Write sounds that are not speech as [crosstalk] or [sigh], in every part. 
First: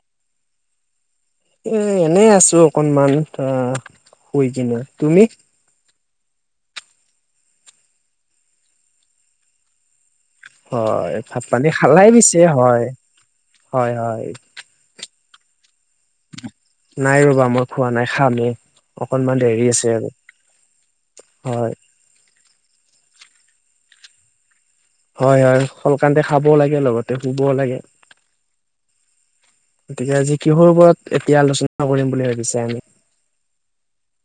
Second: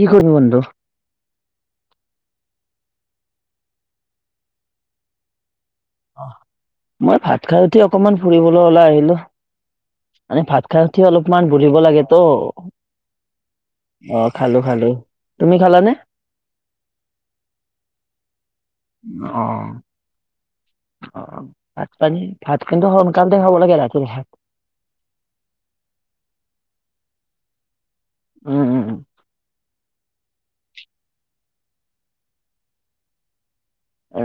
কি কৰিবি বন্ধু? এ এনেই আছো অকনমান ধা শুই কিনে। তুমি? অ মই ভাত খাই উঠি অকমান ফুৰিবলৈ ওলাই আহিলো। মানে ভাত খাই উঠি হয় ভাত অলপমান পানী বুৰিব লাগে খালাই ত, পিছে হয় হয় অ হয় খালো খালো। তুমি খালানে? নাই ৰবা মই খোৱা নাই খাম হে, অ অকনমান দেৰি আছে আৰু। অ হয় ভাত পানী ভাত কিন্তু সোনকালতে খাব লাগে ৰাতিৰ ভাত। হয় হয় শলকান্তে খাবও লাগে লগতে শুবও লাগে। উম উম উম। গতিকে আজি কিহৰ ওপৰত এতিয়া আলোচনা কৰিম বুলি ভাবিছে আমি?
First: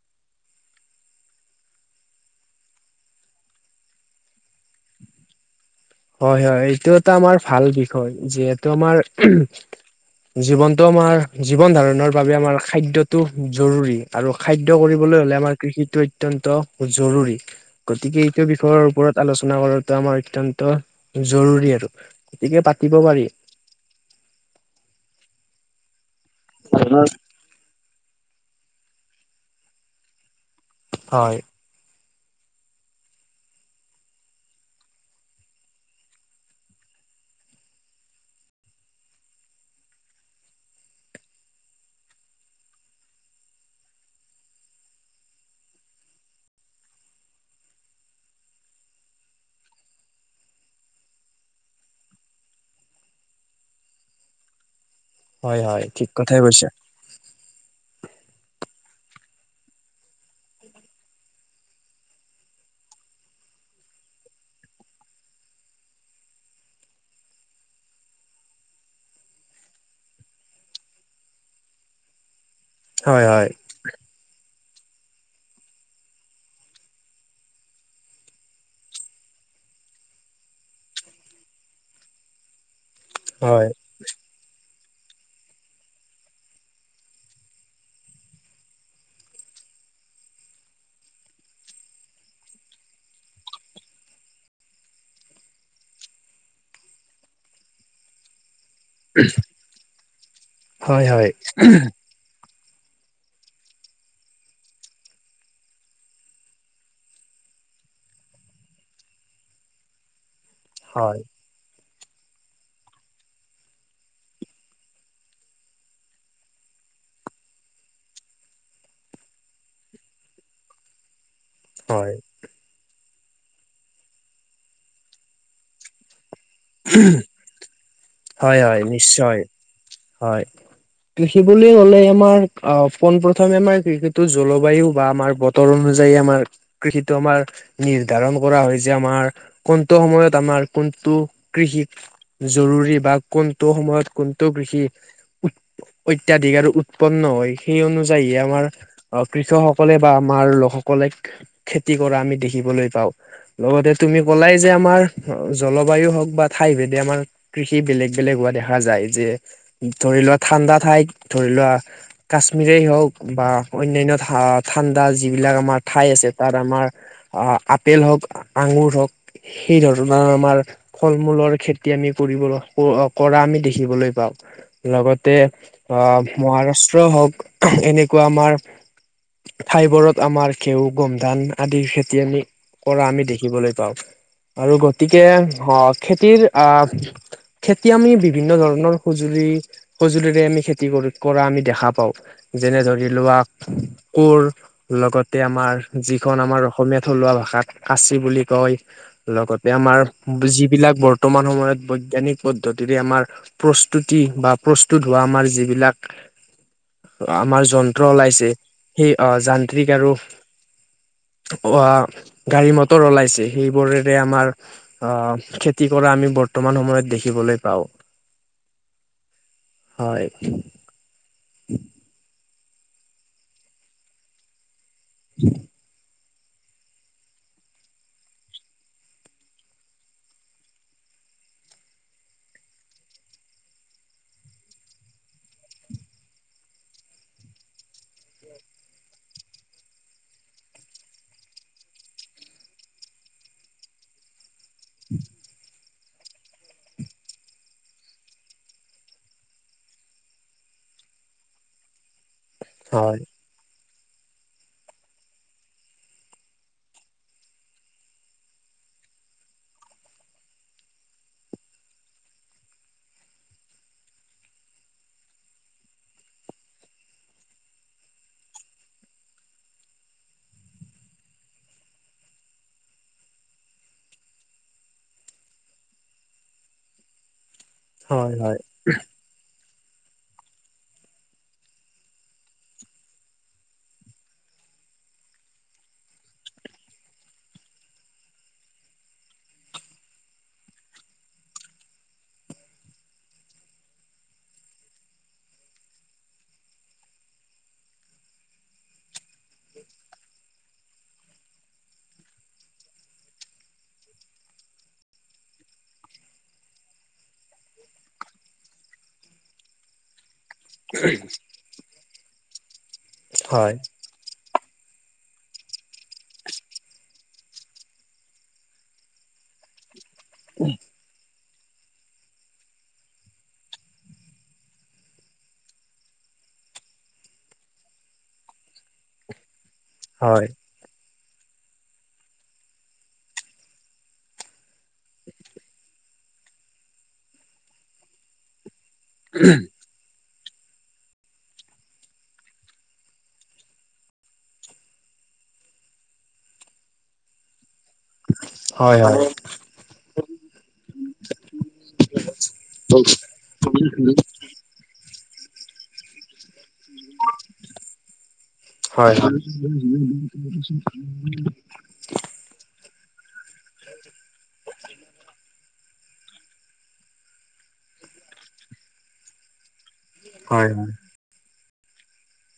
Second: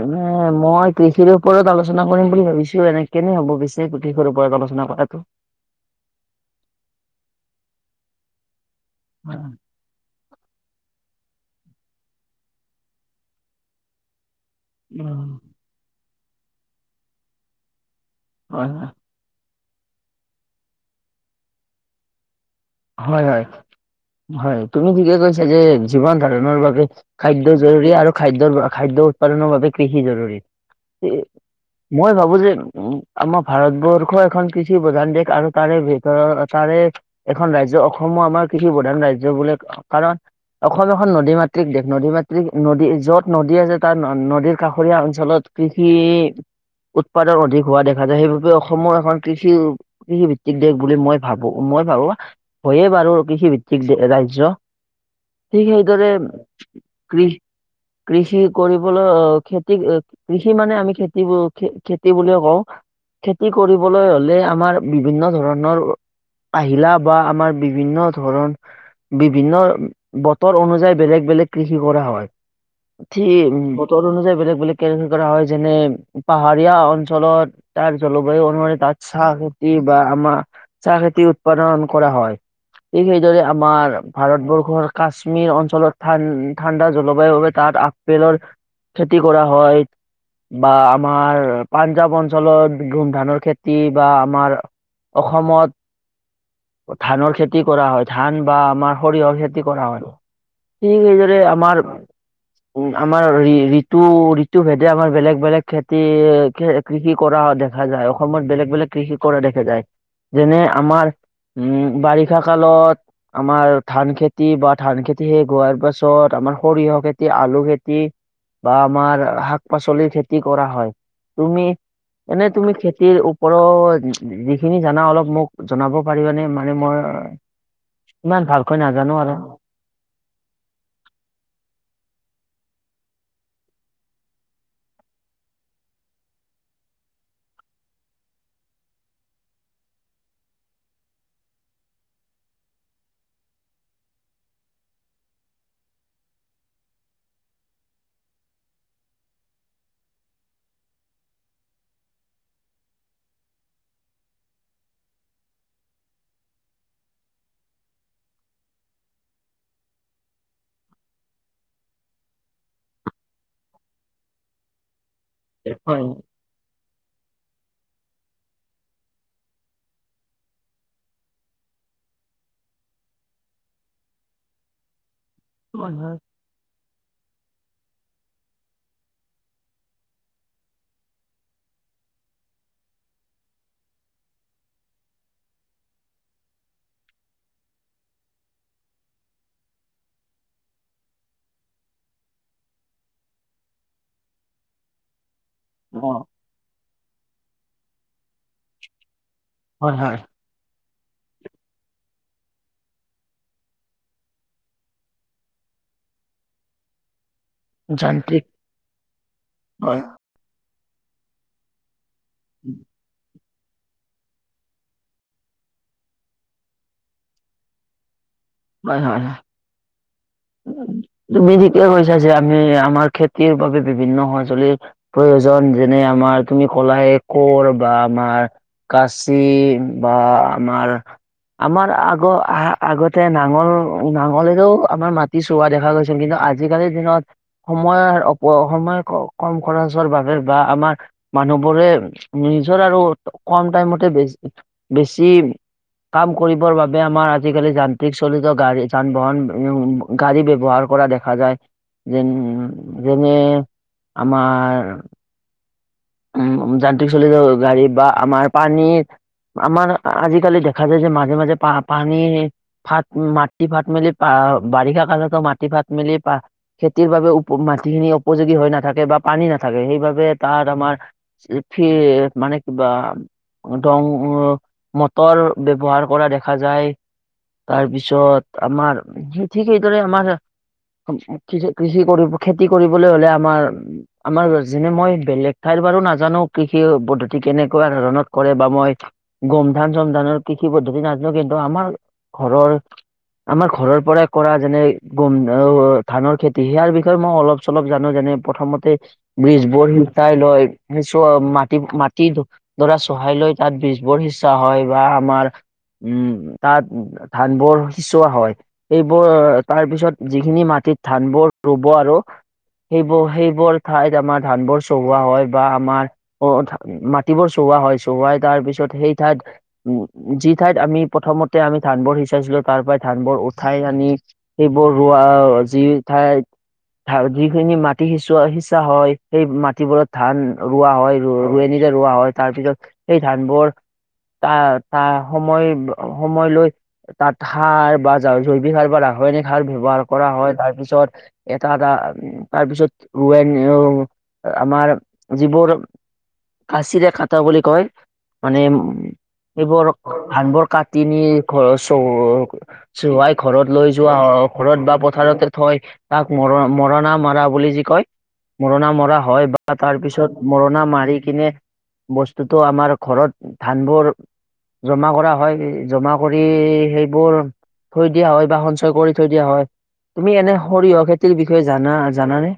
মানে মই কৃষিৰ ওপৰত আলোচনা কৰিম বুলি ভাবিছো এনে কেনে হ'ব পিছে কৃষি ওপৰত আলো- ঝোনা কৰাটো। [inaudible] হয় হয় এইটো এটা আমাৰ ভাল বিষয় যিহেতু আমাৰ জীৱন। ত আমাৰ জীৱন ধাৰণৰ বাবে আমাৰ খাদ্যটো জৰুৰী আৰু খাদ্য কৰিবলৈ হলে আমাৰ কৃষিটো অত্যন্ত জৰুৰী। গতিকে এইটো হয় বিষয়ৰ ওপৰত আলোচনা কৰাটো আমাৰ অতন্ত জৰুৰী আৰু। গতিকে পাতিব হয় পাৰি। হয় হয় তুমি কি কি কৈছা যে, জীৱন ধাৰণৰ বাবে খাদ্য জৰুৰী আৰু খাদ্যৰ খাদ্য উৎপাদনৰ বাবে কৃষি জৰুৰী। তে হয়, মই ভাবো যে উ আমাৰ ভাৰতবৰ্ষ এখন কৃষি প্ৰধান দেশ আৰু তাৰে ভিতৰ তাৰে এখন ৰাজ্য অসমো আমাৰ কৃষি প্ৰধান ৰাজ্য বোলে। কাৰণ- অসম এখন নদী মাতৃক দেশ। নদী মাতৃক নদী য'ত নদী আছে তাৰ নদী কাষৰীয়া অঞ্চলত কৃষি উৎপাদন অধিক হোৱা দেখা যায়। সেইবাবে অসমৰ এখন কৃষি কৃষিভিত্তিক দেশ বুলি মই ভাবো মই ভাবোঅ হয়য়ে বাৰু কৃষি ভিত্তিক ৰাজ্য। হয়, ঠিক হয়, এইদৰে কথাই কৈছা। কৃ- কৃষি কৰিবলৈ অহ খেতি কৃষি মানে আমি খেতি খেতি বুলিয়েই কওঁ। খেতি কৰিবলৈ হলে আমাৰ বিভিন্ন ধৰণৰ আহিলা। বা আমাৰ বিভিন্ন ধৰণ বিভিন্ন বতৰ অনুযায়ী বেলেগ বেলেগ কৃষি কৰা হয়। ঠি হয়, হয়, বতৰ অনুযায়ী বেলেগ বেলেগ। কেন কৰা হয় যেনে পাহাৰীয়া অঞ্চলত তাৰ জলবায়ু অনুসৰি তাত চাহ খেতি, বা আমাৰ চাহ খেতি উৎপাদন। কৰা হয় ঠিক সেইদৰে হয়, আমাৰ ভাৰতবৰ্ষৰ কাশ্মীৰ অঞ্চলত ঠাণ্ডা জলবায়ু বাবে তাত আপেলৰ খেতি কৰা হয়। বা আমাৰ পাঞ্জাৱ অঞ্চলত গুম ধানৰ খেতি বা আমাৰ অসমত ধানৰ খেতি কৰা হয় ধান। বা আমাৰ সৰিয়হৰ খেতি কৰা হয়, ঠিক হয়, হয়, সেইদৰে আমাৰ উম আমাৰ ঋতু ঋতু ভেদে আমাৰ বেলেগ বেলেগ খেতি কৃষি কৰা হয় দে- দেখা যায় অসমত বেলেগ বেলেগ কৃষি কৰা দেখা যায় যেনে আমাৰ হয়, উম বাৰিষা কালত আমাৰ ধান খেতি বা ধান খেতি শেষ হোৱাৰ পাছত আমা- সৰিয়হ খেতি, আলু খেতি বা আমাৰ শাক-পাচলিৰ খেতি কৰা হয়। তুমি হয়, এনে তুমি খেতিৰ ওপৰত যিখিনি জানা অলপ মোক জনাব পাৰিবানে মানে মই ইমান হয় ভালকৈ হয় নাজানো আৰু নিশ্চয় হয় কৃষি বুলি হ'লে আমাৰ অহ পোন প্ৰথমে আমাৰ কৃষিটো জলবায়ু বা আমাৰ বতৰ অনুযায়ী আমাৰ কৃষিটো আমাৰ নিজ- নিৰ্ধাৰণ কৰা হৈছে আমাৰ কোনটো সময়ত আমাৰ কোনটো কৃষি জৰুৰী। বা কোনটো সময়ত কোনটো কৃষি অত্যাধিক আৰু উৎপন্ন হয় সেই অনু- যায়ী আমাৰ কৃষকসকলে বা আমাৰ লোকসকলে খেতি কৰা আমি দেখিবলৈ পাওঁ। লগতে তুমি ক'লাই যে আমাৰ জলবায়ু হওঁক বা ঠাই ভেদে আমাৰ কৃষি কৃষি বেলেগ বেলেগ হোৱা দেখা যায় যে, ধৰি লোৱা ঠাণ্ডা ঠাইত ধৰি লোৱা কাশ্মীৰ তেই হওঁক বা অন্যান্য ঠাণ্ডা যিবিলাক আমাৰ হয় ঠাই আছে তাত আমাৰ অহ আপেল হওঁক, আঙুৰ হওঁক সেই ধৰণৰ আমাৰ ফল মূলৰ খেতি আমি কৰিব ল ফো কৰা আমি দেখিবলৈ পাওঁ। লগতে হয় হয় অহ মহাৰাষ্ট্ৰ ষ্ট হওঁক এনেকুৱা আমাৰ ঠাই বোৰত আমাৰ ঘেহুঁ গোম ধান আদিৰ খেতি আমি কৰা আমি দেখিবলৈ পাওঁ আৰু গতিকে আহ খেতিৰ আহ খেতি আমি বিভিন্ন ধৰণৰ সঁজুলি সঁজুলিৰে আমি খেতি কৰি কৰা আমি দেখা পাওঁ। যেনে ধৰি লোৱা কোৰ লগত তে আমাৰ অ যিখন আমাৰ অসমীয়া থলুৱা ভাষাত কাচি বুলি কয়। লগতে হয় আমাৰ হয় যিবিলাক বৰ্তমান সময়ত বৈজ্ঞানিক পদ্ধতিৰে আমাৰ প্ৰস্তুতি বা প্ৰস্তুত হোৱা আমাৰ যিবিলাক আমাৰ যন্ত্ৰ যান্ত্ৰিক ওলাইছে সেই যান্ত্ৰিক হয় আৰু অহ গাড়ী মটৰ ওলাইছে। সেইবোৰেৰে আমাৰ অহ খেতি কৰা আমি বৰ্তমান সময়ত দেখ- দেখিবলৈ পাওঁ। হয় হয় হয় হয় তুমি থিকেই কৈছা যে আ- আমি আমাৰ খেতিৰ বাবে বিভিন্ন সঁজুলিৰ প্ৰয়োজন। যেনে- আমাৰ তুমি কলাহে কৰ বা আমাৰ কাচি বা আমাৰ আমাৰ আগ আহ আগত তে নাঙল, নাঙলেৰেও আমাৰ মাটি চহোৱা দেখা গৈছিল। কিন্তু আজিকালিৰ দিনত সময় অৰ্থাৎ অপ সময় কম খৰচৰ বাবে বা আমাৰ মানুহ বোৰে নিজৰ আৰু কম টাইমতে বেছ বেছি কাম কৰিবৰ বাবে আমাৰ আজিকালি যান- যান্ত্ৰিক চলিত গাডী যান বাহন গাড়ী ব্যৱহাৰ কৰা দেখা যায়। যেন- উম হয় যেনে আমাৰ উম যান্ত্ৰিক চলিত গাড়ী বা আমাৰ পানী আমাৰ আজিকালি দেখা যায় যে মাজে মাজে পা পানী ফাট মাটি ফাট মেলি পা- অহ বাৰিষা কালতো মাটি ফাট মেলি পা খেতিৰ বাবে মাটিখিনি উপযোগী হৈ নাথাকে বা পান- পানী নাথাকে সেইবাবে তাৰ আমাৰ ফি মানে কিবা দং, মটৰ ব্যৱহাৰ কৰা দেখা যায়। হয় হয় তাৰপিছত আমাৰ ঠিক সেইদৰে আমাৰ কৃষি কৰিব খেতি কৰিবলৈ হলে আমাৰ আমাৰ যেনে মই বেলেগ। ঠাইৰ বাৰু নাজানো কৃষি পদ্ধতি কেনেকুৱা ধৰণত কৰে বা মই গোম ধান চোম ধানৰ কৃ- কৃষি পদ্ধতি নাজানো কিন্তু আমাৰ ঘৰৰ আমাৰ ঘৰৰ পৰাই কৰা যেনে গোম অ ধানৰ খেতি সেয়াৰ বিষয়ে মই অলপ চলপ জানো যেন- নে প্ৰথমতে ব্ৰিজ বোৰ সিজ- চাই লয় মিশ্ৰঅ মাটি মাটি দৰা চহাই লৈ তাত বীজ বোৰ সিঁচা হয় বা আমাৰ উম তাত ধানবোৰ সিচোৱা হয়, সেইবোৰ তাৰ পিছত যিখিনি মাটিত ধানবোৰ ৰুব আৰু সেইবোৰ হয় সেইবোৰ ঠাইত আমাৰ ধান বোৰ চহোৱা হয় বা আমাৰ অ মাটিবোৰ চোৱা হয় চোৱাই তাৰ পিছত সেই ঠাইত উ যি ঠাইত আমি প্ৰথমত তে আমি ধানবোৰ সিচাইছিলো তাৰ পৰাই ধানবোৰ উঠাই আনি সেইবোৰ ৰোৱা যি ঠাইত ধা যিখিনি মাটি সিঁচোৱা সিঁচা হয় সেই মাটিবোৰত ধান হয় ৰোৱা হয়। ৰোৱনী যে ৰোৱা হয় তাৰ পিছত সেই ধানবোৰ তা তা সময় সময় লৈ তাত সাৰ বা যা জৈ- ৱিক সাৰৰ পৰা সৈযনিক সাৰ ব্যৱহাৰ কৰা হয়। তাৰপিছত এটা এটা উৰুৱাই নিয়ে অ আমাৰ যিবোৰ কাচিৰে কাটা বুলি কয় মানে উ হয় হয় এইবোৰ ধান বোৰ কাটি নি ঘৰৰ চৌ চোৱাই ঘৰত লৈ যোৱা হয়। ঘৰত বা পথাৰতে থৈ তাক মৰ মৰণা মৰা বুলি যি কয়, মৰণা হয় মৰা হয় বা তাৰ পিছত মৰণা মাৰি কিনে বস্তুতো আমাৰ ঘৰত ধান বোৰ জমা কৰা হয়। জমা কৰি সেইবোৰ থৈ দিয়া হয় বা সঞ্চয় কৰি থৈ দিয়া হয়। তুমি এনে হয় হয় সৰিয়হ খেতিৰ বিষয়ে জানা জানানে?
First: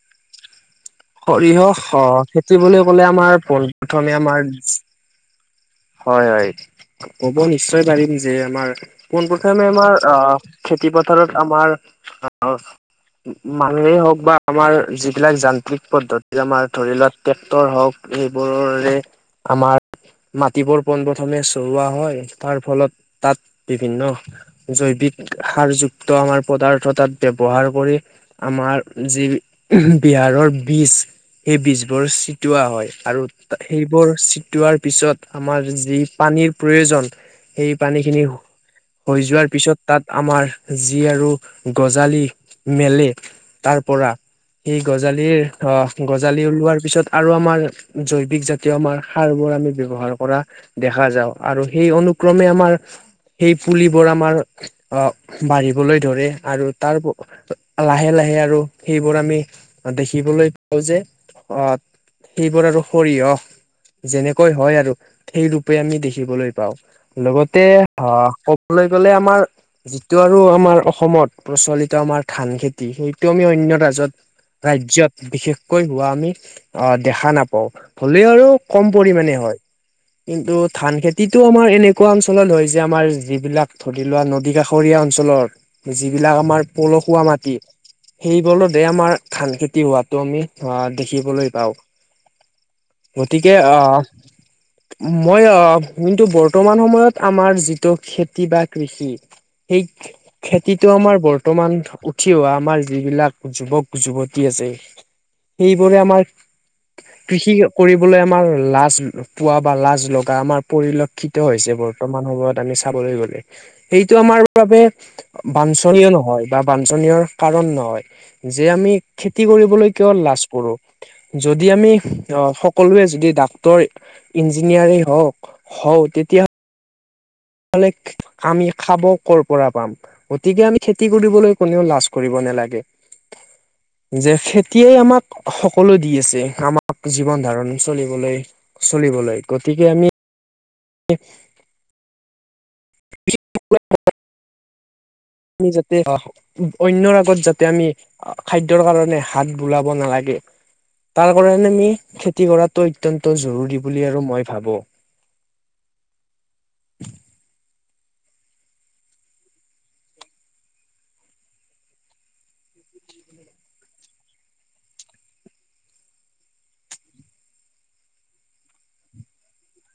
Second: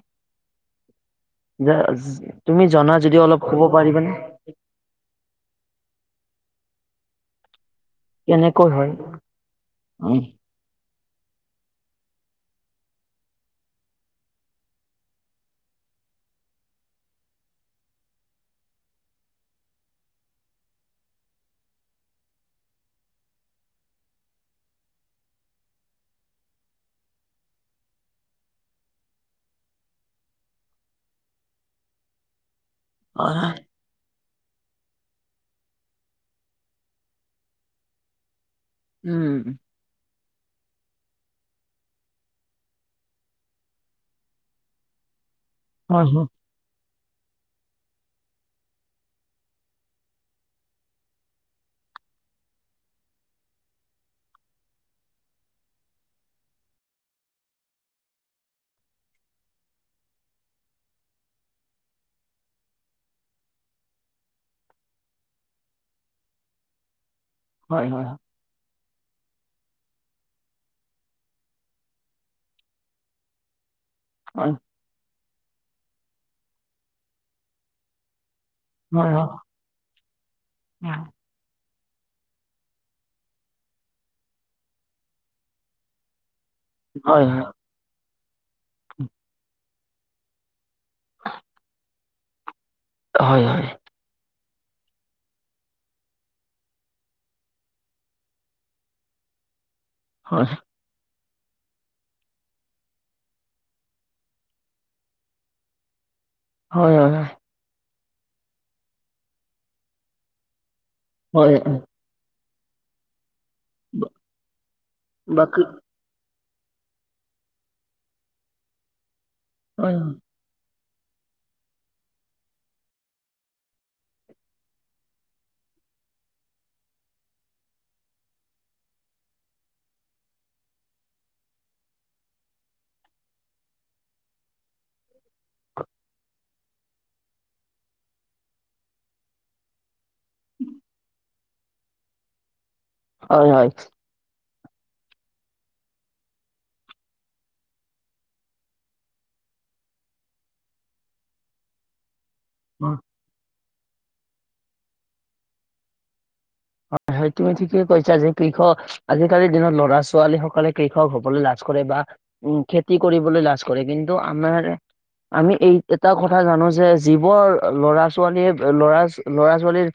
সৰিয়হ হ জা- খেতি তুমি বুলি জনা কলে যদি আমাৰ অলপ পোন ক'ব প্ৰথমে পাৰিবানে আমাৰ হয় হয়। ক'ব নিশ্চয় পাৰিম যে কেনেকৈ আমাৰ হয় পোনপ্ৰথমে আমাৰ অ উম খেতি পথাৰত আমাৰ। অ মানুহেই হওক বা আমাৰ যিবিলাক জান ল্কিক পদ্ধতি আমাৰ ধৰি লোৱা ট্ৰেক্টৰ হওক সেইবোৰৰে আমাৰ মাটিবৰ পন প্ৰথমে চহোৱা হয় তাৰ ফলত তাত বিভিন্ন জৈৱিক সাৰযুক্ত আমাৰ পদাৰ্থ তাত ব্যৱহাৰ কৰি আমাৰ যি বিহাৰৰ বীজ সেই বীজ বোৰ ছিটওৱা হয় আৰু সেইবোৰ ছি- টোৱাৰ পিছত আমাৰ যি পানীৰ প্ৰয়োজন সেই পানী খিনি হৈ যোৱাৰ উম, পিছত তাত আমাৰ যি আৰু গজালি মেলে তাৰ পৰা সেই গজালিৰ অ হয় হয় গজালি ওলোৱাৰ পিছত আৰু আমাৰ জৈৱিক জাতীয় আমাৰ সাৰবোৰ আমি ব্যৱহাৰ কৰা দেখা যাওঁ আৰু সেই অনুক্ৰমে আমাৰ সেই পুলিবোৰ আমাৰ অ বাঢ়িবলৈ ধৰে আৰু তাৰ লাহে লাহ- আহে আৰু সেইবোৰ আমি দেখিবলৈ পাওঁ যে, অহ সেইবোৰ আৰু সৰিয়হ যেনেকৈ হয় আৰু সেই ৰূপে আমি দেখিবলৈ পাওঁ। লগতে হয় হয় অ ক'বলৈ গ'লে আমাৰ যিটো আৰু আমাৰ অসমত প্ৰচলিত আমাৰ ধান খেতি সেইটো আমি অন্য যত হয় ৰাজ্যত বিশেষকৈ হোৱা আমি আহ দেখা নাপাওঁ হলেও আৰু কম হয় পৰিমাণে হয়। কিন্তু ধান খেতিটো আমাৰ এনেক কোৱা অঞ্চলত হয় যে আমাৰ যিবিলাক ধৰি লোৱা নদী কাষৰীয়া অঞ্চলৰ যিবিলাক আমাৰ হয় পলসুৱা হয় হয় মাটি সেইবল দে আমাৰ ধান খেতি হোৱাটো আমি অ দেখিবলৈ পাওঁ। গতিকে হয় অহ। মই অ কিন্তু বৰ্তমান সময়ত আমাৰ যিটো খেতি বা কৃষি সেই খেতিটো আমাৰ বৰ- ৰ্তমান উঠি অহা আমাৰ যিবিলাক যুৱক যুৱতী আছে। সেইবোৰে আমাৰ হয় হয় হয়। কৃষি কৰিবলৈ আমাৰ লাজ পোৱা বা লাজ লগা আমাৰ পৰিলক্ষিত হৈছে হয় বৰ্তমান সময়ত। আমি চাবলৈ গ'লে সেইটো আমাৰ বাবে বাকী বাঞ্চনীয় নহয়। বা বাঞ্চনীয় কাৰণ নহয় যে আমি খেতি কৰিবলৈ হয় কিয় লাজ কৰো। যদি আমি সকলোৱে যদি ডাক্তৰ ইঞ্জিনিয়াৰেই হওঁক হওঁক অ তেতিয়া লে আমি খাব কৰ পৰা পাম গতিকে আমি খেতি কৰিবলৈ কোনেও লাজ কৰিব নেলাগে। যে খেতিয়ে আমাক সকলো দি আছে আমাক জীৱন ধাৰণ চলিবলৈ চলিবলৈ, গতিকে আমি হয় হয়। আমি যাতে অ অন্য আগত যাতে আমি খাদ্যৰ কাৰণে হাত বোলাব নালাগে। তাৰ কাৰণে আমি খেত- খেতি কৰাটো হয় অত্যন্ত জৰুৰী বুলি আৰু মই ভাবোঁ। হয় সেইটোৱে ঠিকে কৈছা যে কৃষক আজি-কালিৰ দিনত ল'ৰা-ছোৱালী সকলে কৃষক হ'বলৈ লাজ কৰে বা উম খেত তি কৰিবলৈ লাজ কৰে। কিন্তু আমাৰ আমি এই এটা কথা জানো যে যিবোৰ ল'ৰা ছোৱালীয়ে ল'ৰা-ল'ৰা ছোৱালীৰ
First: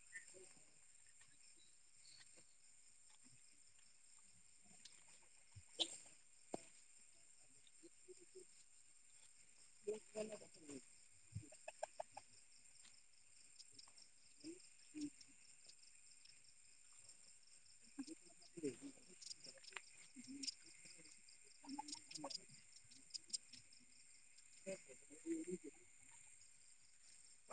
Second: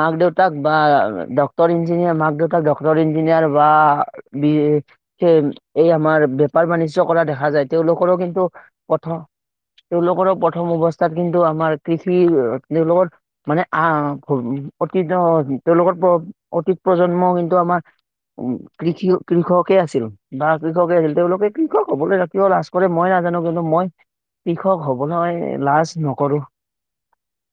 মাক-দেউতাক বা ডক্টৰ ইঞ্জিনিয়াৰ মাক-দেউতাক ডক্টৰ ইঞ্জিনিয়াৰ বা বি এই আমাৰ আৰু বেপাৰ-বাণিজ্য কৰা দেখা যায়। তেওঁলোকৰো কিন্তু কথ তেওঁলোকৰো প্ৰথম অৱস্থাত কিন্তু আমাৰ কৃষি তেওঁ লগত মানে আহ অতি জ তেওঁলোকৰ প অতীত প্ৰজন্ম কিন্তু আমাৰ উ কৃষি কৃষক কে আছিল বা কৃষকে আছিল। তেওঁলোকে কৃষক হবলৈ কিয় লাজ কৰে মই নাজানো। কিন্তু মই কৃষক হবলৈ লাজ নকৰোঁ।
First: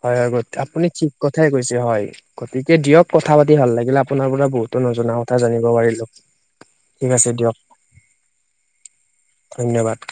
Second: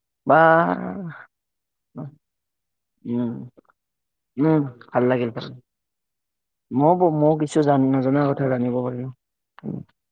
হয় হয়। [unintelligible] আপুনি ঠিক কথাই কৈছে হয়। [unintelligible] এ দিয়ক উম কথা পাতি ভাল লাগিলে। আপোনাৰ পৰা বহুতো নজনা কথা জানিব পাৰিলো। মই ঠিক আছে মই দিয়ক কিছু জান নজনা কথা জানিব পাৰিলো। ধন্যবাদ